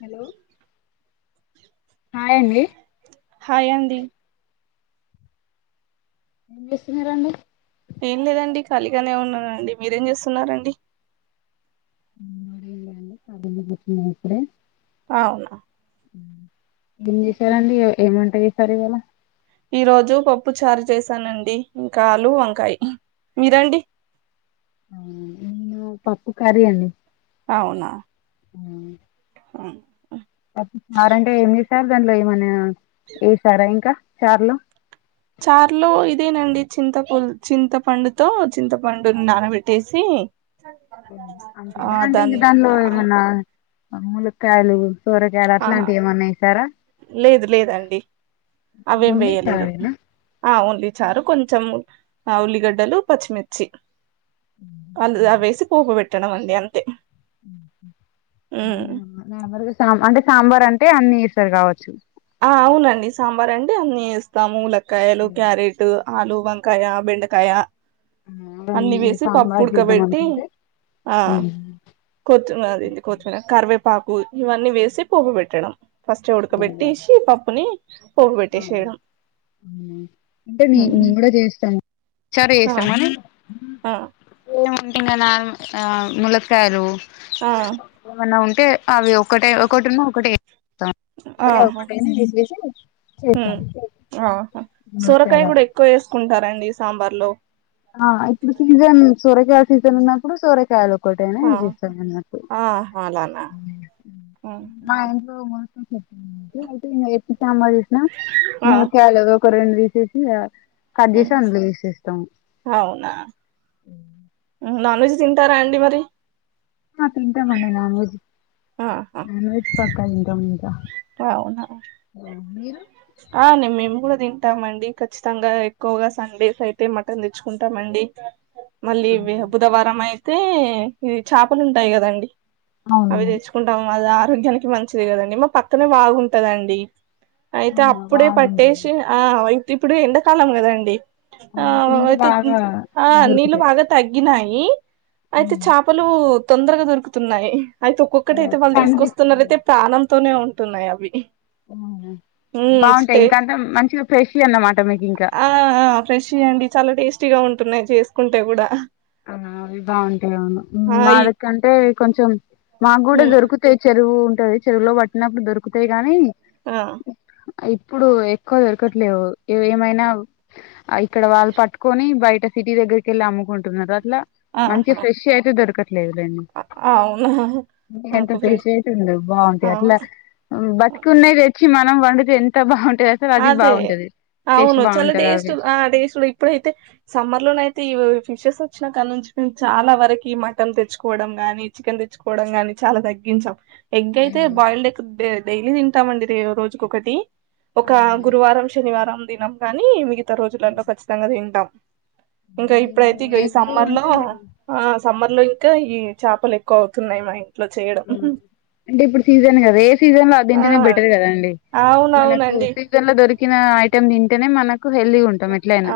Hello hi అండి హాయిడి ఎం వేసినరండి ఏం లేదండి ఖాళీగానే ఉన్నానండి మీరేం చేస్తున్నారండి ేం లేండి తబందుపోతున్నాయి ఇప్పుడే అవునా ఏం చేశారంండి ఏమంటాది ఈ సారి ఇ ఇలా ఈ రోజు పప్పు చారు చేసానండి ఇంకాలు వంకాయ మీరండి ఇన్న పప్పు కార అడి అవునా ఆ అ అరు అంటే ఏమి లే సార్ దాంట్లో ఏమనా ఎసారా ఇంకా చార్లో చార్లో ఇదేనండి చింతప చింతపండుతో చింతపండు నానబెట్టేసి అంతే ఆ అంటే ఇంకా దాన్ని దాంలో ఆ, ఏమన్నా ములకాయలు ఆహా లేదు లేదండి ఓన్లీ ఆవిేంబయ్యలి ఇదు చారేనా ఆ ఉంట ఇచారు కొంచెం ఉల్లిగడ్డలు పచ్చిమిర్చి అ దుఅ వేసి పోపు పెట్టడం అండి అంతే ఉమ్ ార్ అంటే సాంబార్ అంటే అన్ని ఇస్తారు కావచ్చు ఆ అవునండి సాంబార్ అంటెఅన్నిీ ఇస్తాములక్కయలు ఉ క్యారెట్ ఆలు వంకాయ బెండకాయ అన్నిీ అవన్నీ అంటే వేసి పప్పు సాంబార్ చేద్దాం ఉడకబెట్టి అనుకుంటే ఆ హ్మ్. కొతుినదంది కొతుమిన కరవేపు పాకు ఇవన్నీ వేసి పోపు పెట్టడం ఫస్ట్ ఉడకబెట్టిసి పప్పుని పోపు అ పెట్టేసేయడం అంటే న మేము ఉమ్. కూడా చేయిస్తాము సర ఆ చేస్తామురి ఆ ఏముంటాం కదా ముల్లక్కయలు ఆ అంటే అవి ఒకటే ఒకటి ఉన్న ఒకటేస్తా ఆ సొరకాయ ములక్కాయలు కూడా ఎక్కువ వేసుకుంటారంండి సాంబార్ లో ఆ ఇప్పుడు సీజన్ సూరకాయ సీజన్ ఉన్నప్పుడు సూరకాయలు ఒటేనే ఆ చేస్తాను నాకు ఆహా అలానా ఉమ్, మా ఇంట్లో నేన్ సాంబార్ చేసిన ఆ మునక్కాయలు ఒక రెండు వేసేసి కట్ చేేసి అందులో వేసేస్తాము అవున నాన్ వెజ్ తింటారా అండి మరి హా తింటా మండి నాన్ వెజ్ ఆహా నాన్ వెజ్ పక్క తింటామ్ అవునా మీరు ఆ మేము కూడ తింటామండి ఖచ్చితంగా ఎక్కువగా సండేస్ అయితే మటన్ తెచ్చుకుంటామ అండి మళ్ళీ బుధవారం అయితే ఇది చేపలు ఉంటాయి కదండి అవి అవునండి తెచ్చుకుంటాము గ ఆరోగ్యానికి మంచిది కదండి మా పక్కనే బాగుంటదండి అయితే అవునా అప్పుడే బాగుంటాయి పట్టేసి ఆయి ఇప్పుడు ఎండాకాలం కదండి ఆ ఇప్పుడు ఇంకా అయితే బాగా ఆ నీలు దొరుకుతాయి భగ తగ్గినాయి ఇఅయితే చేపలు తొందరగా దొరుకుతున్నాయ అయితే ఒక్కొక్కటి అయితే వాళ్ళు కనిపిస్తుంది తీసుకొస్తున్నయితే ప్రాణంతోనే ఉంటున్నాయి అవి బాగుంటాయి టే ఇంకంతా మంచిగా ఫ్రెష్ అన్నమాట మీకు ఇంకా ఆ ఫ్రెష్ ఇ్యండి చాలా టేస్టీగా ఉంటున్నాయి చేసుకుంటే కూడా అవి బాగుంటాయి అవును మా హాయి దక్కంటే కొంచం మాకు కూడా హ్మ్. దొరుకుతాయి చెరువు ఉంటంది చెరువులో పట్టినప్పుడు దొరుకుతాయి గానీ ఆ ఇప్పుడు ఎక్కువ దొరకట్లేవు ఏమైనా ఇక్కడ వాళ్ళు పట్టుకొని బయట సిటీ దగ్గరికి వెళ్ళి అమ్ముకుంటున్నారు అట్లా మంచి ఆహా ఫ్రెష్ అయితే దొరకట్లేదు దాన్ని అవునా ఎంత నాకు ఫేస్ ఫ్రెష్ అవుతుండ ఆ! బాగుంటాయి అట్లా బతికున్నది తెచ్చి మా నం వండుతే ఎంత బాగుంటుది అసలు అది అదే బాగుంటది టేస్ట్ అవును చాలా బాగుంటది టేస్ట్ అవి ఆ టేస్ట్ ఇప్పుడైతే సమ్మర్ లోన అయితే ఇ ఫిషెస్ వచ్చినా కాడ నుంచి మేము చాలా వరకు మటన్ తెచ్చుకోవడం గానీ చికెన్ తెచ్చుకోవడం కానీ చాలా తగ్గి ా ఎగ్ అయితే బాయిల్డ్ ఎగ్ డైలీ తింటామండి రోజుక ఒకటి ఒక అవునా గురువారం శనివారం దినం గాని మిగతా రోజులలో ఖచ్చితంగా తింటాం ఇంకా ఇప్పుడైతే ఇక మేము ఈ ఎగ్ సమ్మర్ లో అంటే మేము ఆ సమ్మర్ లో ఇంకా ఈ చేపలు ఎక్కువ అవుతున్నాయి మ య అంటే ఇప్పుడు సీజన్ కదా ఏ సీజన్ లో అది ఆ తింటేనే బెటర్ కద అండి మనకు అవునవునండి సీజన్ లో దొరికిన ఐటెమ్ తింటేనే మనకు హెల్దీగా ఉంటాం ఆ ఎట్లయినా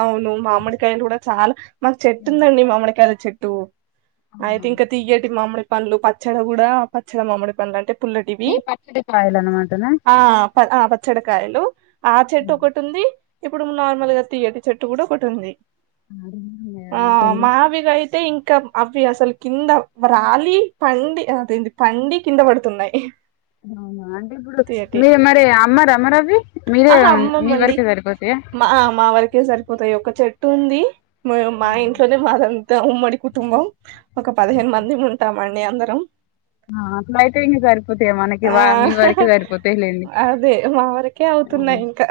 అవును మామిడికాయలు కూడా చాలా మాకు చెట్టు ఉందండి మామిడికాయల చెట్టు టుఅయితే అవునా ఇంకా తిగేటి మామిడి పండ్లు పచ్చడి కూడా పచ్చడి మామిడి పండ్లు అంటే పుల్లటివి మీ పచ్చడి కాయలా ఆ పచ్చడికాయలు ఆ చెట్టు ఒకటి ఉంది ఇప్పుడు నార్మల్ గా తీియేటి చెట్టు కూడా ఒకటి ఉంది ఆ ఇంకేంటి మహావిగాయితే ఇంకా ఇంకా అవి అసలు కింద వాలి పండి అదింది పండి కింద పడుతున్నాయి అవునా అంటే ఇప్పుడు తీయటి మీరు మరి అమ్మ ర అమ్మారవి మీరే ఆహా మీ అమ్మమ్మండి వరకే సరిపోతు మా మా వరకే సరిపోతాయి ఒక చెట్టు ఉంది మా ఇంట్లోనే బద ఉమ్మడి కుటుంబం ఒక పదిహేను మంది ఉంటామండి అందరం అట్లా అయితే ఇం సరిపోతాయ మనకి ఆ వా మీ వరక సరిపోతా లేండి అదే మా వరకే అవుతున్నాయి ఇంకా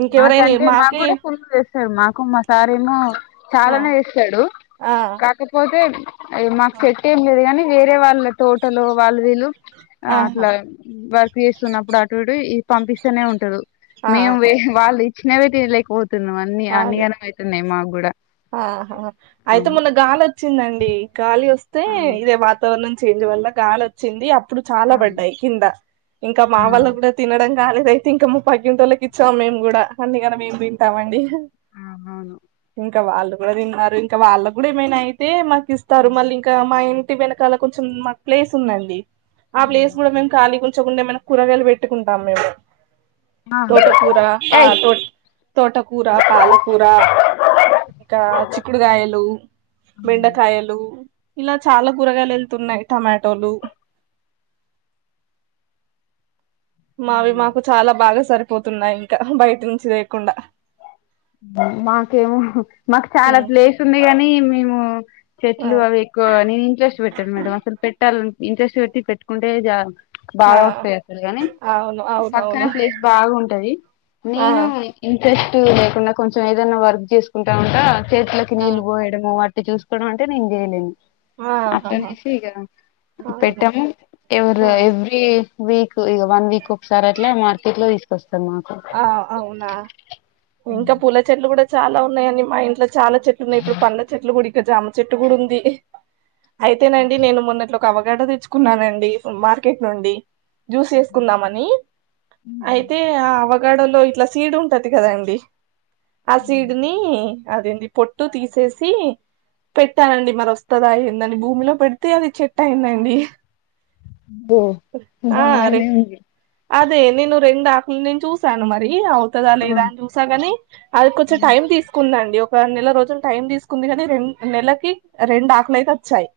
ఇంకెవరైనా మాకంటే మాకు మాకే కూడా ఫున్లు చేస్తారు మాకు మా సారము ఆ చాలానే వస్తాడు ఆ అయితే మాకు పెట్టే ఏం లేదు కానీ వేరే వాళ్ళ తోటలు వాళ్ళు వీళ్ళు ఆహా అట్లా వర్క్ చేస్తున్నప్పుడు అటుడు ఇ పంపిస్తేనే ఉంటదు మేము ఆహా వాళ్ళు ఇచ్చినవి తినలేకపోతున్నాం అన్ని అదే అన్నిగాన అయితున్నాయి మాకు కూడా ఆహా ఆ అయితే మొన్న గాలి వచ్చిందండి గాలి వస్తే ఇదే వాతావ చే వల్ల గాలి వచ్చింది అప్పుడు చాలా ఆ పడ్డాయి కింద ఇంకా మా ఆ వల్ళ కూడా తినడం కాలేద అయితే ఇంకా ము పగ్గింటంటిోళ్ళకి ఇచ్చాం మేము కూడా అన్నిగానే మేము తింటాంమండి అ అవును ఇంకా వాళ్ళు కూడా తిన్నారు ఇంకా వాళ్ళ కూడా ఏమైనా అయితే మాకు ఇస్తారు మళ్ళీ ఇంకా మా ఇ వెనకాల కొంచం మనక్ ప్లెస్ ఉందడి ఆ ప్లేస్ వచ్చకుండా ఏమైనా కూరగాయలు పెట్టుకుంటాం మేము తోటకూరా ఆ ఏయ్ తో తోటకూరా పాలకూరా ఇంకా చిక్కుడుకాయలు అవును బెండకాయలు ఇలా చాలా కూరగాయలు వెళ్తున్నాయి టమాటోలు ఆ మావి మాకు చాలా బాగా సరిపోతున్నాయి ఇంకా బయట నుంచి తేకుండా మాకేమో మాకు చాలా ప్లేస్ ఉంది కాగాని మేము ఆ చెట్లు అవి ఎక్కువ నేను ఇంట్రెస్ట్ పెట్టాను మేడం అసలు పెట్టాలని ఇంట్రెస్ట్ పెట్టి పెట్టుకుంటే ఆ బాగా వస్తయి అసలు కానీ అవును పక్కన అవునవును ప్లేస్ బాగుంటది ఆ నేను ఇంట్రెస్ట్ నాకు కొంచెం ఏదైన్నా వర్క్ చేసుకుంటా ఉంటా చేట్లకి ఆ నీళ్లు పోయడము వాట్టి చూసుకోవడం అంటే నేను చేయలేను ఆహాహా అట్లానేసి ఇక అవును పెట్టాము ఎవరు ఆ ఎవ్రీ వీక్ ఇగ వన్ వీక్ ఒకసారి అట్లా మార్కెట్ లో తీసుకొస్తా ఆ అవునా ఇంకా పూల చెట్లు కూడా చాలా ఉన్నాయి అండి మా ఇంట్లో చాలా చెట్లు ఉన్నాయి ఇప్పుడు పండ్ల చెట్లు కూడా ఇక జామ చెట్టు కూడా ఉంది ఆ అయితేనండి నేను మొన్నట్ ఒక అవగాడో తెచ్చుకున్నానండి ఫుడ్ మార్కెట్ నుండి జ్యూస్ చేసుకుందామని అయితే ఆ గడలో ఇట్లా సీడ్ ఉంటది కదా అండి ఆ సీడ్ ని అదేంది పొట్టు తీసేసి పెట్టానండి మరి వస్తుదా ఎందని భూమిలో పెడితే అది చెట్టు అయిందండి ఓ ఆ అరే బానే ఉంది అదే నేను రెండు ఆకులని చూశాను మరి అవుతదా లేదా ఉమ్ అని చూసాగాని అది కొంచెం టైం తీసుకున నెల రోజులు టైమ్ తీసుకుంది కానీ రెం నెలకి రెండు ఆకుల అయితే అచ్చాయి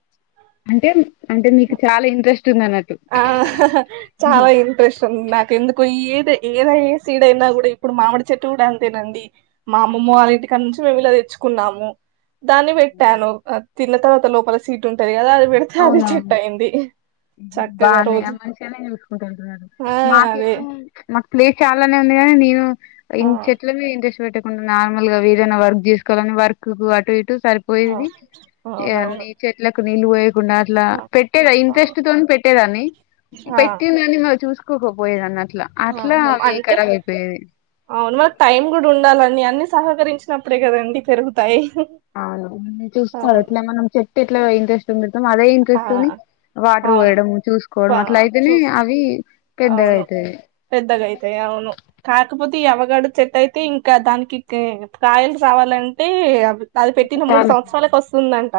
ఆ ఉందన్నట్టు ఆ చాలా ఇంట్రెస్ట్ ఉంది నాకు నాకు ఏ ఏది ఏదనా సీడయినా కూడా ఇప్పుడు మామిడి చెట్టు కూడా అంతేనండి మా అమ్మమ్మ వాళ్ళ ఇంటిక నుంచి మేము ఇలా తెచ్చుకున్నాము దాన్ని పెట్టాను తిన్న తర్వాత లోపల సీడ్ ఉంటది కదా అది పెడితే అది అవునవును చెట్టు అయింది చక్కగా బానే ఆ రోజు మంచిగానే చూసుకుంటూ వెళ్తున్నారు ఆ అదే మాకేమో ప్లేస్ చాలానే ఉంది కాగానీ నేను ఆ ఇం చెట్ల మీద ఇంట్రెస్ట్ పెట్ట కుండా నార్మల్ గా ఏదైనా వర్క్ చేసుకోవాలని వర్క్ అటు ఇటు ఆ సరిపోయేది ఇవ అవునవును చెట్లకు నీళ్ళు పో యకుండా అట్లా ఆ పెట్టేదా ఆ ఇంట్రెస్ట్ తో పెట్టేదాన్ని పెట్టిందని మార్ కో పోయేదన్న ఆహ అంటే అవును మన టైం కూడా ఉండాలని అన్ని సహకరించినప్పుడే కదండి పెరుగుతాయి అవును చూసుకోల ఇట్ అవును మనం చెట్టు ఎట్లా ఇంట్రెస్ట్ పెడుతాం అదే ఆ ఇంట్రెస్ని వాటర్ అవును పోయడం చూసుకోవడం అట్లా పా- అయితేనే చూస్ అవి పెద్దగా అవును అయితాయి పెద్దగైతయి అవును కాక కపోతే అవగాడో చెట్టు అయితే ఇంకా దానికి కాయలు రావాలంటే అది పెట్టిన మూడు చాలా సంవత్సరాలకు వస్తుందంట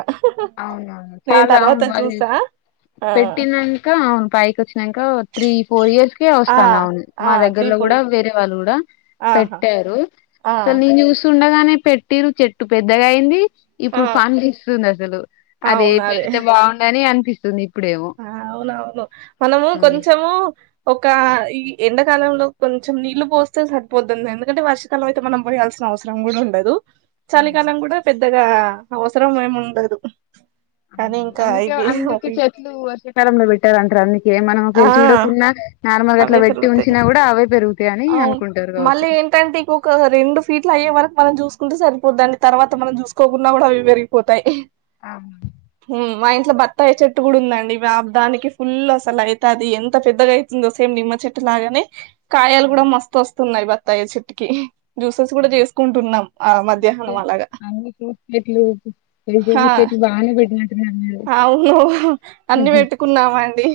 అవునవును నేను చాలా అవును తర్వాత మరి చూసా ఆ పెట్టినంక అవున్ పైకి వచ్చినాంక త్రీ ఫోర్ ఇయర్స్ కే ఆ వస్తానంది అవును ఆ మా త్రీ దగ్గర్లో ఫోర్ కూడా వేరే వాళ్ళు కూడా ఆహా పెట్టారు. ఆ అసలు నేను చూస్తుండగానే పెట్టింరు చెట్టు పెద్దగా అయింది ఆ ఇప్పుడు పండ్లు ఇస్తుంది అది. అరే పెడితే బాగుండని అనిపిస్తుంది ఇటు. ఆహ్ అవునవును మనము ఉమ్ కొంచము. ఒక ఈ ఎండకాలంలో కొంచెం నీళ్లు పోస్తే సరిపోతుంది ఎందుకంటే వర్షకాలం అయితే మనం పోయాల్సిన. అవసరం కూడా ఉండదు చలికాలం కూడా పెద్దగా అవసరం ఏమి ఉండదు. సరే ఇంకా అయిపోయింది మరి. వర్షకాలంలో పెట్టారంటారు అన్ని. ఏం మనం ఆ పెంచి చూడకున్నా నార్మల్గా అట్లా అవే పెట్టి పెరుగుతాయి ఉంచినా కూడా అవే పెరుగుతాయి అని అనుకుంటారు కావచ్చు. ఎంటంటే ఇంకొక రెండు ఫీట్లు అయ్యే వరకు. మనం చూసుకుంటే సరిపోద్దండి తర్వాత మనం చూసుకోకుండా కూడా అవి పెరిగిపోతాయి. అవును ఉమ్ మా ఇంట్లో బత్తాయ చెట్టు కూడా ఉందండి దానికి ఫుల్ అసలు అయి అది ఎంత పెద్దగా అవుతుందో సేమ్ నిమ్మ చెట్టు లాగానే కాయాలు కూడా మస్తు వస్తున్నాయి బత్. బత్తాయి చెట్టుకీ. జ్యూసెస్ కూడా చేసుకుంటున్నాం ఆహ్ అందుకే మధ్యాహ్నం అలాగా. అన్ని బానే పెట్టినారు. అవును అన్ని పెట్టుకున్నామండి.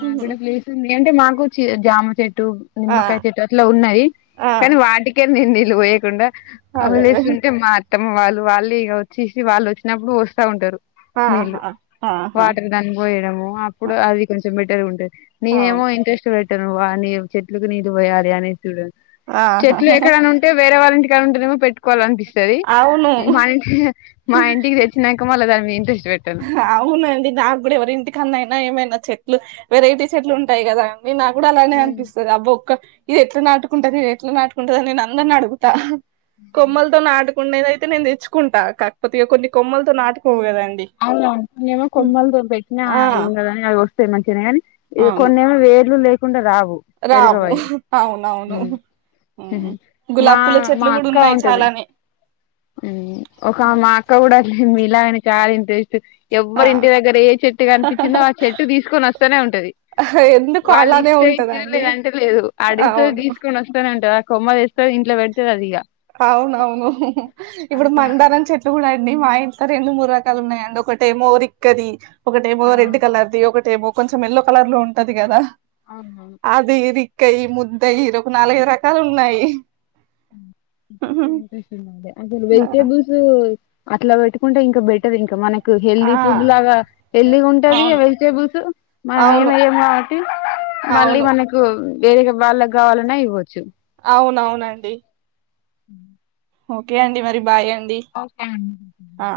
మాకు ఉమ్, ప్లేస్ ఉంది అంటే మాకు జామ చెట్టు. చెట్టు ఆ నిమ్మకాయ చెట్టు అట్లా ఉన్నవి ఆ కానీ వాటికే నే నీళ్ళు పోయకుండా. ఆహ్ అదే అదే వదిలేస్తు ఉంటే మా అత్తమ్మ వాళ్ళు వాళ్ళు ఇంకా వచ్చేసి వాళ్ళు వచ్చినప్పుడు పోస్తా ఉంటారు. ఆహా నీళ్ళు ఆహా వాటర్ దానికిపోయడము ఆ, అప్పుడు అవి. బెటర్ ఉంటది అవును నేనేమో ఇంట్రెస్ట్ పెట్టాను వానీ చెట్లుకి నీళ్ళ పోయాలి అనే చూడను. ఆహా చెట్లు ఎక్కడైనా ఉంటే వేరే వాళ్ళ ఇంటికాడ ఉంటేమో పెట్టు కోవాలనిపిస్తుది అవును మా ఇంటి మా ఇంటికి తెచ్చినాక మళ్ళ దాని మీద ఇంట్రెస్ట్. పెట్టను అవునండి నాకు కూడా ఎవరి ఇంటికన్నా అయినా ఏమైనా చెట్లు వెరైటీ చెట్లు ఉంటాయి కదా. మీ నాకు కూడా అలానే ఉమ్ అనిపిస్తది అబ్బో ఒక్క. ఇది ఎట్లా నాటుకుంటది ఇది ఎట్లా నాటుకుంటది అని నేను అందరిని అడుగుతా కొమ్మలతో నాటు. నేనైతే నేను తెచ్చుకుంటా కాకపోతే ఇక కొన్ని కొమ్మలతో నాటుకోవు కదండి. అవునా నేనేమో కొమ్మల్ తోని పెట్టినా ఆ అది వస్తే మంచినేగాని. కొన్నెమో వేర్లు లేకుండా రావు. ఆవ్ పెరగవయి అవునవును. ఉమ్. మా గులాబి పూల మా చెట్లు కూడా అక్క ఉన్నాయి ఉంటది చాలానే. ఉమ్ ఒక మా అక్క కూడా లేదు మీలాగనే చాలా ఇంట్రెస్ట్. ఆ ఎవ్వరి ఇంటి దగ్గర ఏ చెట్టు కనిపించిందో ఆ చెట్టు తీసుకొని వస్తానే ఉంటది. ఎందుకు వాళ్ళు అలానే ఇస్తే ఇచ్చేండ్రు ఉంటదండి లేదంటే లేదు అడుగుతది అవును తీసుకొని వస్తానే ఉంటది అక్. కొమ్మదేస్తాది ఇంట్లో పెడుతది అది ఇంకా. అవునవును ఇప్పుడు అంత మందారం చెట్లు కూడా అండి మా ఇంట్లో రెండు మూడు రకాలు ఉన్నాయండి ఒకటేమో రిక్కది ఒకటేమో ఆ రెడ్ కలర్ది ఒకటేమో కొంచెం ఎల్లో కలర్ లో ఉంటది కదా అవునవును అది ఇది. కై ముద్దై హరోకు నాలుగు రకాలు ఉన్నాయి. [unintelligible] అసలు వెజిటేబుల్స్ అట్లా పెట్టుకుంటే ఇంకా బెట్. ఉంటది ఇంకా మనకు హెల్దీ ఆ ఫుడ్ లాగా హెల్దీగా ఉంటది అవును వెజిటేబుల్స్ మన అవును ఏమై. ఆహ్ మళ్ళీ అవును మనకు వేరేగా వాళ్ళకి కావాలన్నా ఇవ్వచ్చు. అవునవునండి. ఉమ్. ఓకే అండి మరి బాయ్ అండి. ఓకె అండి ఆ